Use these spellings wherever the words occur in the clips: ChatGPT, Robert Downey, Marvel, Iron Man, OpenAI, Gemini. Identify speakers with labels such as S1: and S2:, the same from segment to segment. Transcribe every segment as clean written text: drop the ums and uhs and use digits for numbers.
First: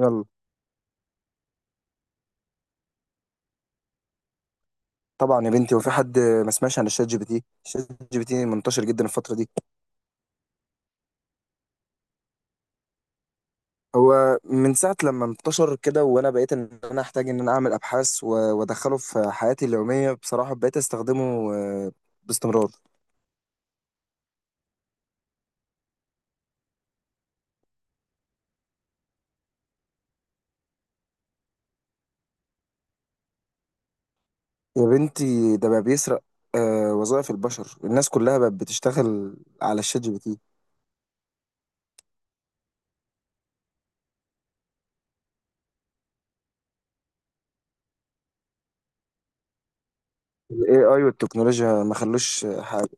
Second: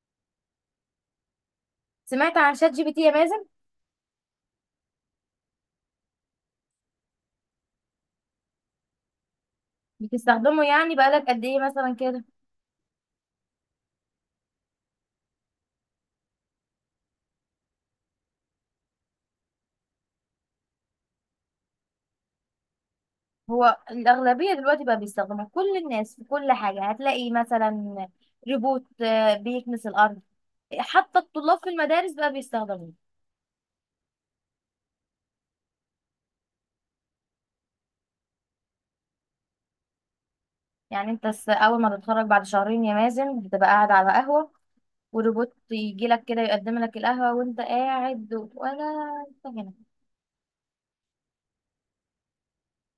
S1: يلا
S2: سمعت عن شات جي بي تي يا مازن؟
S1: طبعا يا بنتي، وفي حد ما سمعش عن الشات جي بي تي. الشات جي بي تي منتشر جدا الفتره دي.
S2: بتستخدمه يعني، بقالك قد ايه مثلا كده؟
S1: هو من ساعه لما انتشر كده وانا بقيت ان انا احتاج ان انا اعمل ابحاث وادخله في حياتي اليوميه. بصراحه بقيت استخدمه باستمرار.
S2: هو الأغلبية دلوقتي بقى بيستخدمه، كل الناس في كل حاجة. هتلاقي مثلا ريبوت بيكنس الأرض. حتى الطلاب في المدارس بقى بيستخدموه.
S1: يا بنتي ده بقى بيسرق وظائف البشر. الناس كلها بقت بتشتغل على الشات جي بي تي.
S2: يعني أول ما تتخرج بعد شهرين يا مازن، بتبقى قاعد على قهوة وريبوت يجي لك كده يقدم لك القهوة وانت قاعد ولا انت هنا.
S1: الاي اي والتكنولوجيا ما خلوش حاجه،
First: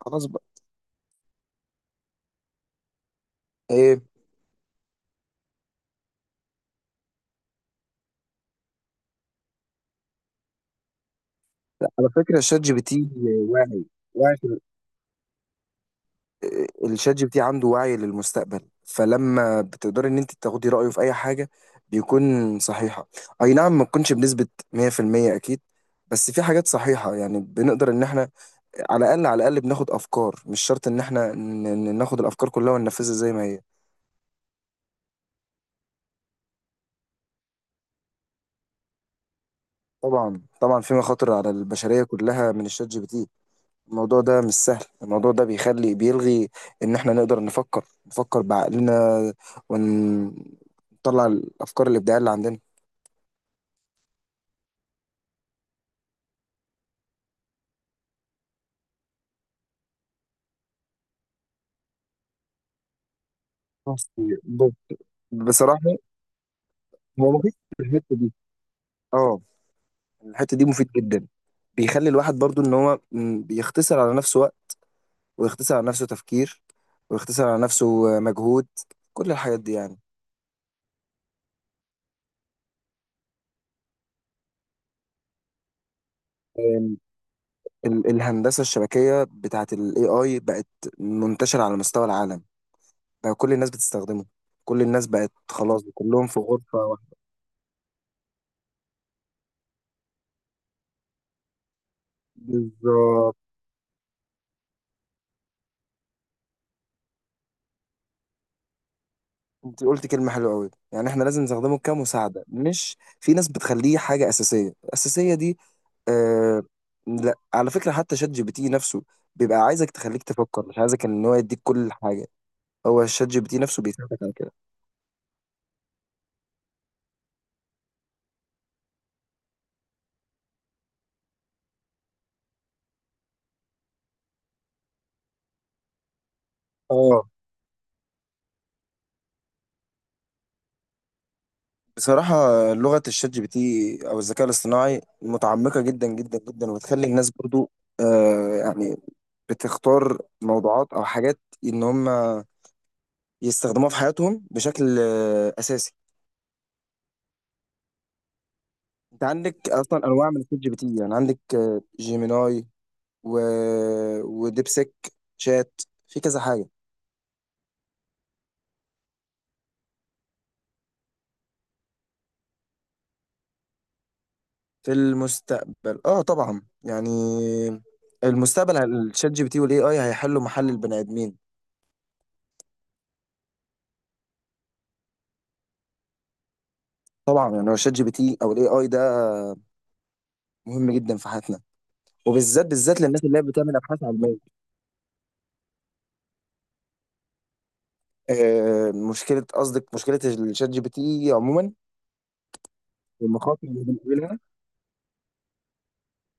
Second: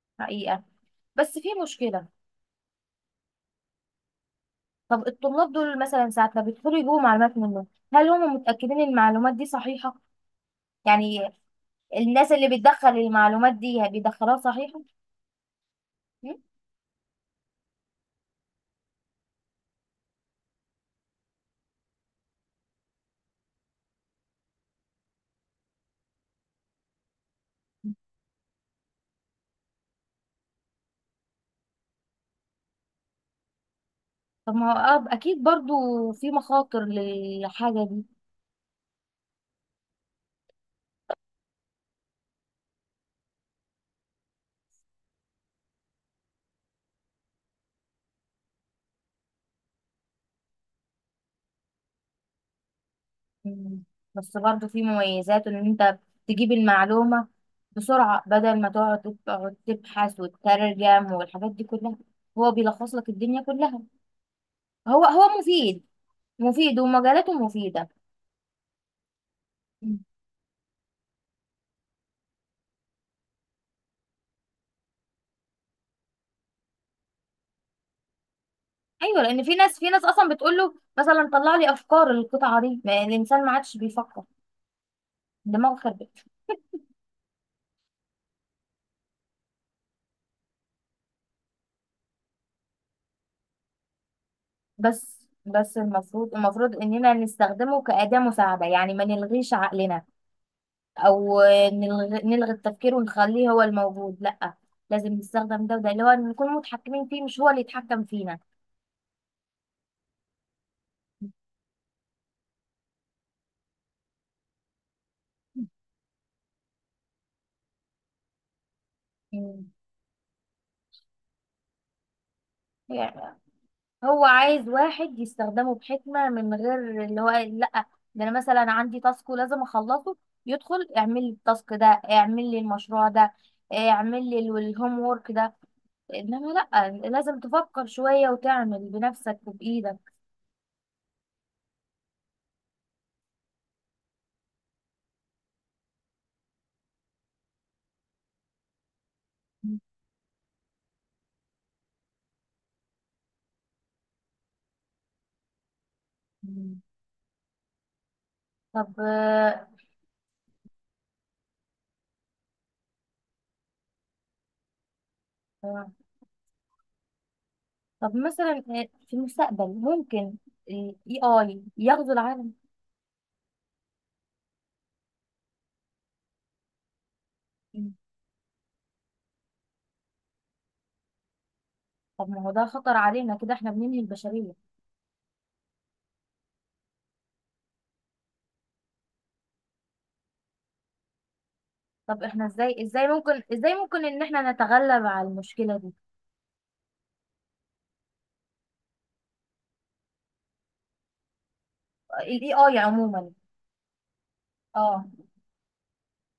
S1: خلاص بقى.
S2: حقيقة. بس في مشكلة.
S1: ايه؟
S2: طب الطلاب دول مثلا ساعة ما بيدخلوا يجيبوا معلومات منه، هل هم متأكدين إن المعلومات دي صحيحة؟ يعني
S1: على
S2: الناس
S1: فكره
S2: اللي
S1: الشات جي بي
S2: بتدخل
S1: تي
S2: المعلومات
S1: واعي،
S2: دي
S1: واعي.
S2: بيدخلوها صحيحة؟ م?
S1: الشات جي بي تي عنده وعي للمستقبل، فلما بتقدري ان انت تاخدي رايه في اي حاجه بيكون صحيحه. اي نعم، ما تكونش بنسبه 100%، اكيد، بس في حاجات صحيحه. يعني بنقدر ان احنا على الاقل، على الاقل بناخد افكار. مش شرط ان احنا ناخد الافكار كلها وننفذها زي ما هي.
S2: طب ما هو أكيد برضو في مخاطر للحاجة دي.
S1: طبعا طبعا في مخاطر على البشريه كلها من الشات جي بي تي. الموضوع ده مش سهل. الموضوع ده بيخلي، بيلغي ان احنا نقدر نفكر، نفكر بعقلنا ونطلع الافكار الابداعيه اللي عندنا.
S2: م. بس برضو في مميزات، إن أنت تجيب المعلومة بسرعة بدل ما تقعد تبحث وتترجم والحاجات دي كلها. هو بيلخص لك الدنيا كلها.
S1: بص،
S2: هو
S1: بصراحة
S2: مفيد، مفيد
S1: هو
S2: ومجالاته
S1: مفيد في
S2: مفيدة.
S1: الحتة دي. اه،
S2: م.
S1: الحتة دي مفيد جدا. بيخلي الواحد برضو ان هو بيختصر على نفسه وقت، ويختصر على نفسه تفكير، ويختصر على نفسه مجهود.
S2: أيوة،
S1: كل
S2: لأن في
S1: الحاجات دي
S2: ناس في
S1: يعني.
S2: ناس أصلا بتقول له مثلا طلع لي أفكار القطعة دي. ما الإنسان ما عادش بيفكر، دماغه خربت.
S1: آم، الهندسة الشبكية بتاعت ال AI بقت منتشرة على مستوى العالم. بقى كل الناس بتستخدمه. كل الناس
S2: بس
S1: بقت
S2: بس
S1: خلاص كلهم
S2: المفروض
S1: في
S2: المفروض
S1: غرفة
S2: اننا
S1: واحدة.
S2: نستخدمه كأداة مساعدة، يعني ما نلغيش عقلنا او نلغي التفكير
S1: بالظبط.
S2: ونخليه هو الموجود، لا. لازم نستخدم ده، وده اللي هو نكون متحكمين فيه مش هو اللي يتحكم فينا.
S1: انت قلت كلمة حلوة قوي. يعني احنا لازم نستخدمه كمساعدة، مش في ناس بتخليه حاجة أساسية. الأساسية دي، آه. لا، على فكرة حتى شات جي بي تي نفسه بيبقى
S2: مم.
S1: عايزك تخليك تفكر، مش عايزك ان هو يديك كل حاجة. هو الشات
S2: يعني
S1: جي بي تي نفسه بيساعدك
S2: هو
S1: على كده.
S2: عايز واحد يستخدمه بحكمة، من غير اللي هو لا، ده انا مثلا عندي تاسك ولازم اخلصه، يدخل اعمل لي التاسك ده، اعمل لي المشروع ده، اعمل لي الهوم وورك ده. انما لا،
S1: اه،
S2: لازم تفكر شوية وتعمل بنفسك وبإيدك.
S1: بصراحة لغة الشات جي بي تي أو الذكاء الاصطناعي متعمقة جدا جدا جدا، وبتخلي الناس برضو يعني بتختار موضوعات أو حاجات إن هم يستخدموها في حياتهم بشكل أساسي.
S2: مم. طب
S1: انت عندك اصلا انواع من الشات جي بي تي، يعني عندك جيميناي و... وديبسيك شات.
S2: آه،
S1: في كذا حاجه.
S2: طب مثلا في المستقبل ممكن الاي اي يغزو العالم؟
S1: في المستقبل اه طبعا يعني.
S2: مم.
S1: المستقبل الشات جي بي تي والاي اي هيحلوا محل البني ادمين.
S2: طب ما هو ده خطر علينا كده، احنا بننهي البشرية.
S1: طبعا يعني هو الشات جي بي تي او الاي اي ده مهم جدا في حياتنا،
S2: طب احنا
S1: وبالذات
S2: ازاي،
S1: بالذات
S2: ازاي
S1: للناس اللي
S2: ممكن
S1: هي
S2: ازاي
S1: بتعمل ابحاث
S2: ممكن ان
S1: علميه.
S2: احنا نتغلب على المشكلة دي؟
S1: مشكله؟ قصدك مشكله الشات جي بي تي عموما
S2: الاي اي عموما.
S1: والمخاطر اللي بنقابلها.
S2: اه.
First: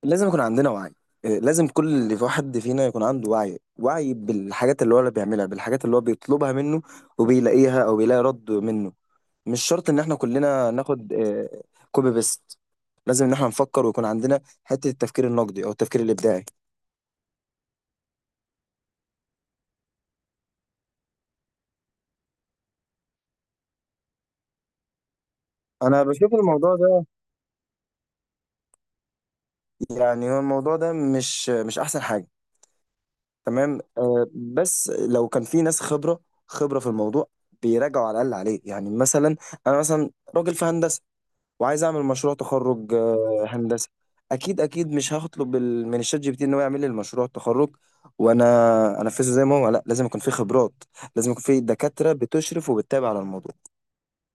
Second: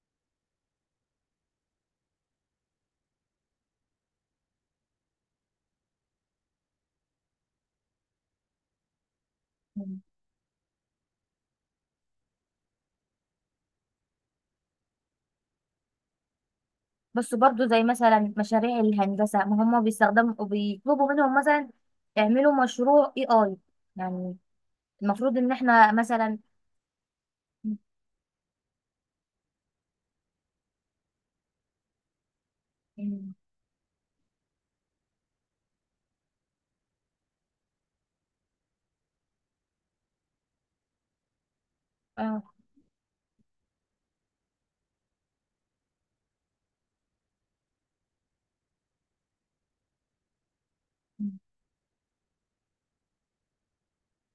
S1: لازم يكون عندنا وعي. لازم كل اللي في واحد فينا يكون عنده وعي، وعي بالحاجات اللي هو اللي بيعملها، بالحاجات اللي هو بيطلبها منه وبيلاقيها او بيلاقي رد منه. مش شرط ان
S2: مم.
S1: احنا كلنا ناخد كوبي بيست. لازم ان احنا نفكر ويكون عندنا حتة التفكير النقدي او التفكير الابداعي.
S2: بس برضو زي مثلا مشاريع الهندسة، ما هم بيستخدموا، بيطلبوا منهم مثلا اعملوا مشروع اي اي. يعني المفروض ان احنا
S1: انا بشوف
S2: مثلا.
S1: الموضوع ده، يعني هو الموضوع ده مش مش احسن حاجة. تمام بس لو كان في ناس خبرة، خبرة في الموضوع، بيراجعوا على الاقل عليه. يعني مثلا انا مثلا راجل في هندسة وعايز اعمل مشروع
S2: اه.
S1: تخرج هندسي، اكيد اكيد مش هطلب من الشات جي بي تي ان هو يعمل لي المشروع التخرج وانا انفذه زي ما هو. لا، لازم يكون في خبرات، لازم يكون في دكاترة بتشرف وبتتابع على الموضوع.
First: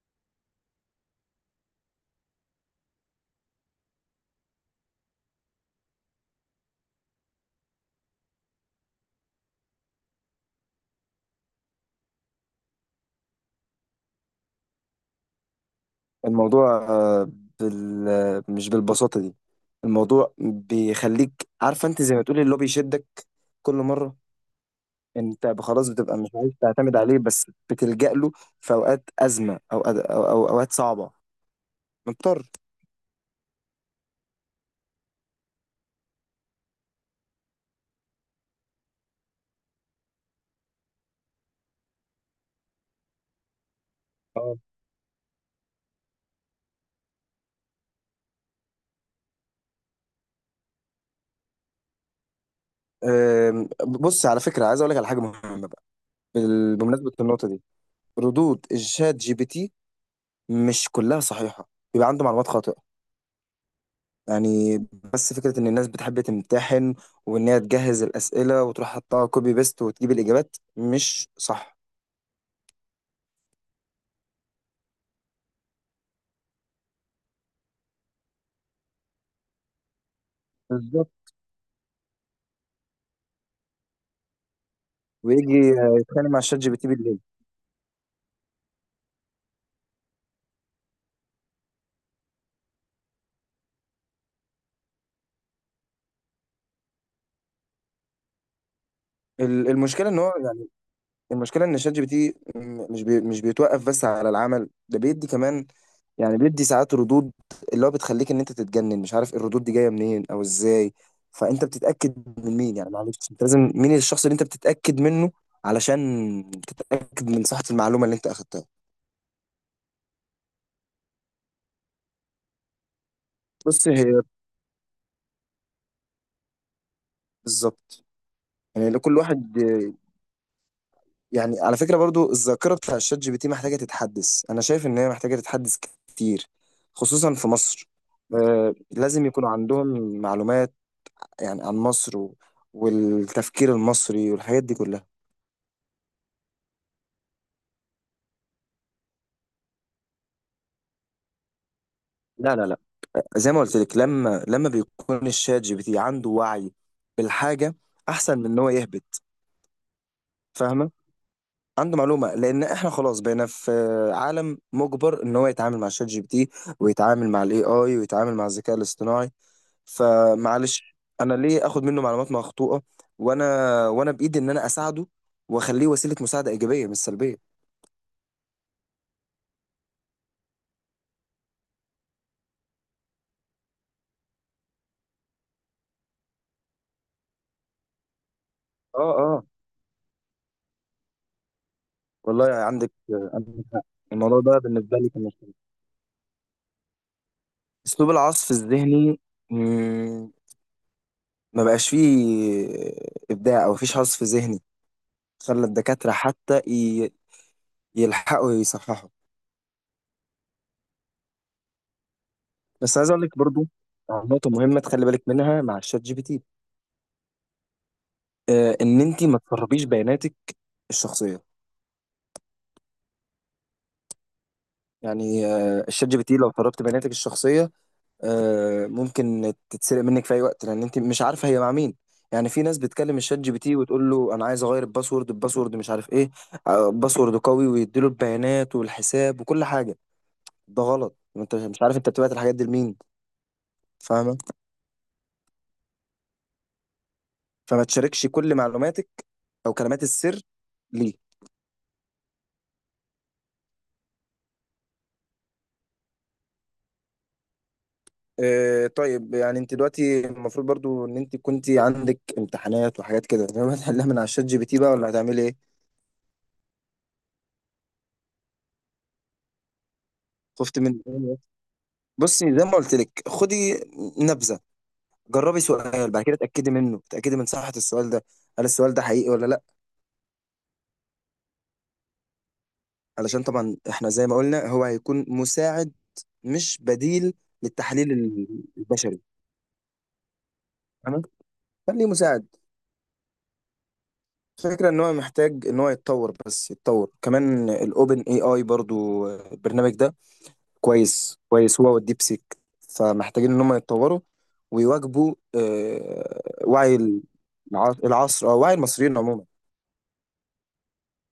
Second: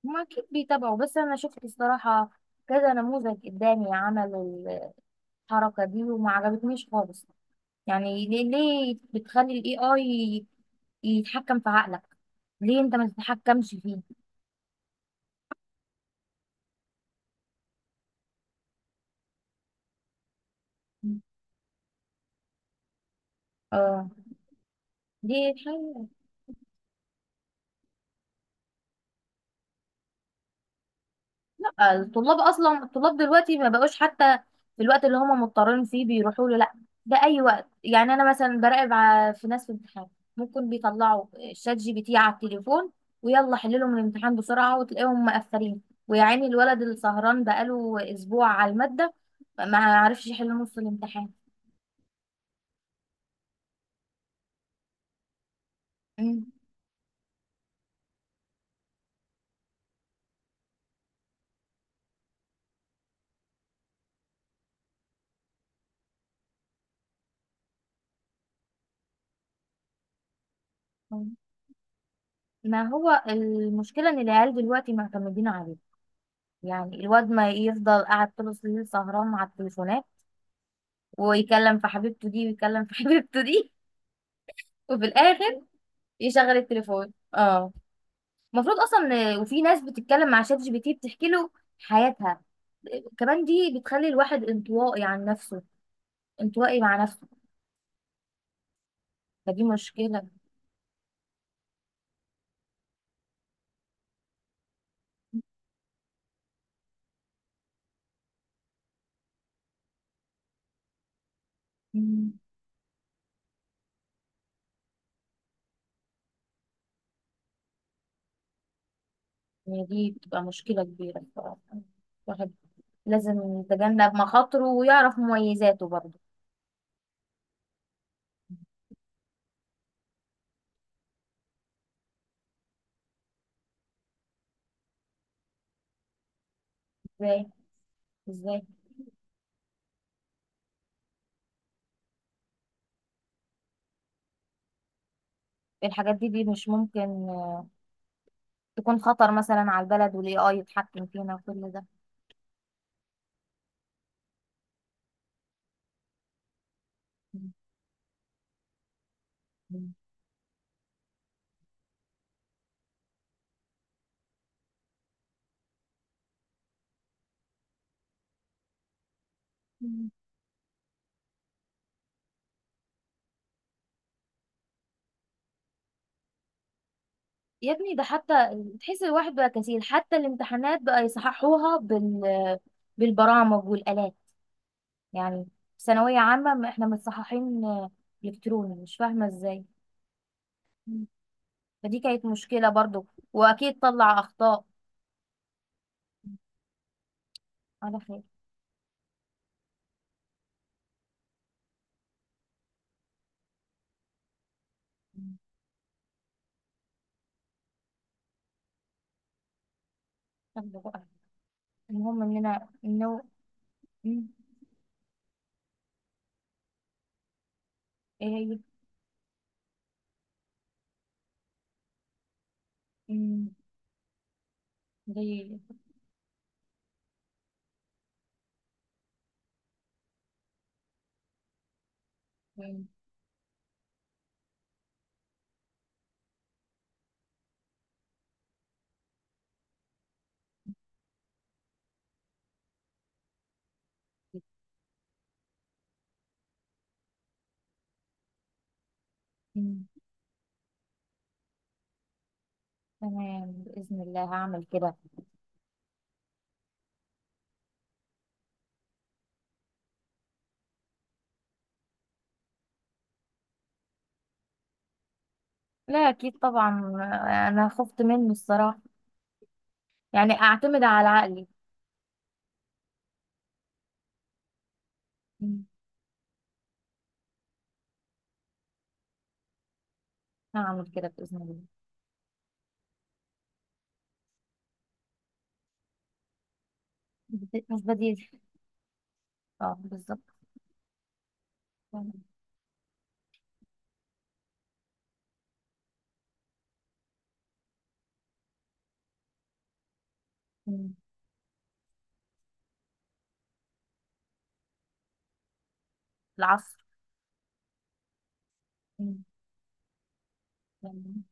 S2: ما اكيد بيتابعوا، بس انا شفت الصراحه كذا نموذج قدامي عمل الحركه دي وما عجبتنيش خالص. يعني ليه بتخلي الاي اي يتحكم في عقلك؟ ليه انت ما تتحكمش فيه؟
S1: الموضوع مش بالبساطة دي. الموضوع بيخليك عارفة انت، زي ما تقولي اللي هو بيشدك كل
S2: اه.
S1: مرة.
S2: دي
S1: انت خلاص
S2: حاجه.
S1: بتبقى مش عايز تعتمد عليه، بس بتلجأ له في اوقات أزمة، او اوقات صعبة،
S2: الطلاب
S1: مضطر.
S2: اصلا، الطلاب دلوقتي ما بقوش حتى في الوقت اللي هم مضطرين فيه بيروحوا له، لا، ده اي وقت. يعني انا مثلا براقب في ناس في امتحان، ممكن بيطلعوا شات جي بي تي على التليفون ويلا حللهم الامتحان بسرعه، وتلاقيهم مقفلين. ويا عيني الولد اللي سهران بقاله اسبوع على الماده ما عرفش يحل نص الامتحان.
S1: بص، على فكرة عايز اقول لك على حاجة مهمة بقى.
S2: مم.
S1: بمناسبة النقطة دي، ردود الشات جي بي تي مش كلها صحيحة، بيبقى عنده معلومات خاطئة يعني. بس فكرة ان الناس بتحب تمتحن وان هي تجهز الأسئلة وتروح حطها كوبي بيست وتجيب الإجابات مش صح.
S2: ما هو المشكله ان العيال دلوقتي معتمدين عليه. يعني الواد ما يفضل قاعد طول الليل سهران على التليفونات،
S1: بالظبط.
S2: ويكلم في حبيبته دي وفي
S1: ويجي
S2: الاخر
S1: يتخانق مع
S2: يشغل
S1: الشات جي بي تي
S2: التليفون.
S1: بالليل.
S2: اه. المفروض اصلا وفي ناس بتتكلم مع شات جي بي تي بتحكي له حياتها كمان. دي بتخلي الواحد انطوائي عن نفسه، انطوائي مع نفسه. فدي
S1: المشكلة ان
S2: مشكلة.
S1: هو يعني، المشكلة ان الشات جي بي تي مش بيتوقف بس على العمل ده، بيدي كمان، يعني بيدي ساعات ردود اللي هو بتخليك ان انت تتجنن، مش عارف الردود دي جايه منين او ازاي. فانت بتتاكد
S2: مم.
S1: من مين؟ يعني معلش، انت لازم مين الشخص اللي انت بتتاكد منه علشان تتاكد من صحه المعلومه اللي انت اخدتها.
S2: يعني دي بتبقى مشكلة كبيرة بصراحة. الواحد لازم
S1: بص
S2: يتجنب
S1: هي
S2: مخاطره ويعرف مميزاته برضه.
S1: بالظبط. يعني كل واحد، يعني على فكره برضو الذاكره بتاع الشات جي بي تي محتاجه تتحدث. انا شايف ان هي محتاجه تتحدث كتير، خصوصا
S2: ازاي؟
S1: في مصر.
S2: ازاي؟
S1: لازم يكونوا عندهم معلومات يعني عن مصر والتفكير المصري والحاجات دي كلها.
S2: الحاجات دي دي مش ممكن آه، تكون خطر مثلا على البلد والاي اي يتحكم فينا وكل ده؟
S1: لا لا لا، زي ما قلت لك، لما بيكون الشات جي بي تي عنده وعي بالحاجه احسن من ان هو يهبط. فاهمه؟ عنده معلومه. لان احنا خلاص بقينا في عالم مجبر ان هو يتعامل مع الشات جي بي تي، ويتعامل مع الاي اي، ويتعامل مع الذكاء الاصطناعي.
S2: مم.
S1: فمعلش، انا ليه اخد منه معلومات مخطوطه وانا، وانا بايدي ان انا اساعده واخليه وسيله مساعده ايجابيه مش سلبيه.
S2: يا ابني ده حتى تحس الواحد بقى كسيل، حتى الامتحانات بقى يصححوها بالبرامج والآلات. يعني في ثانوية عامة ما احنا متصححين إلكتروني، مش
S1: اه
S2: فاهمة
S1: اه،
S2: ازاي. مم. فدي كانت
S1: والله
S2: مشكلة
S1: عندك،
S2: برضو.
S1: عندك
S2: وأكيد
S1: حق.
S2: طلع
S1: الموضوع ده
S2: أخطاء.
S1: بالنسبه لي كان مشكلة.
S2: على
S1: اسلوب
S2: خير.
S1: العصف الذهني ما بقاش فيه ابداع، او مفيش عصف ذهني.
S2: مم.
S1: خلى الدكاتره حتى يلحقوا يصححوا.
S2: يلا بقى، المهم إننا
S1: بس عايز اقول
S2: إنه.
S1: لك برضو
S2: مم.
S1: على نقطه مهمه تخلي بالك منها مع الشات جي بي تي.
S2: إيه هي؟
S1: ان انت ما تسربيش بياناتك الشخصيه.
S2: مم. دي.
S1: يعني الشات جي بي تي لو سربت بياناتك الشخصيه ممكن تتسرق منك في اي وقت، لان انت مش عارفه هي مع مين. يعني في ناس
S2: مم.
S1: بتكلم الشات جي بي تي وتقول له انا عايز اغير الباسورد، الباسورد مش عارف ايه، باسورد قوي، ويديله البيانات والحساب وكل حاجه. ده غلط. انت مش عارف انت بتبعت الحاجات دي لمين. فاهمه؟ فما تشاركش كل معلوماتك او
S2: مم.
S1: كلمات السر. ليه؟
S2: تمام، بإذن الله هعمل كده.
S1: طيب، يعني انت دلوقتي المفروض برضو ان انت كنت عندك امتحانات وحاجات كده، فاهمة؟ هتحلها من على الشات جي بي تي بقى ولا هتعملي ايه؟
S2: لا، أكيد طبعا. أنا خفت منه الصراحة. يعني
S1: خفت
S2: اعتمد
S1: من
S2: على
S1: إيه؟
S2: عقلي.
S1: بصي زي ما قلت لك، خدي نبذه. جربي
S2: مم.
S1: سؤال، بعد كده اتاكدي منه، اتاكدي من صحه السؤال ده، هل السؤال ده حقيقي ولا لا.
S2: هعمل كده باذن الله.
S1: علشان طبعا احنا زي ما قلنا هو هيكون مساعد، مش بديل
S2: مش
S1: للتحليل
S2: بديل.
S1: البشري.
S2: اه، بالظبط.
S1: تمام، خليه مساعد. الفكرة ان هو محتاج ان هو يتطور، بس يتطور كمان الاوبن اي اي برضو، البرنامج ده
S2: مم.
S1: كويس، كويس هو والديب سيك. فمحتاجين ان هم يتطوروا ويواكبوا
S2: العصر.
S1: وعي العصر او وعي المصريين
S2: مم.
S1: عموما
S2: يعني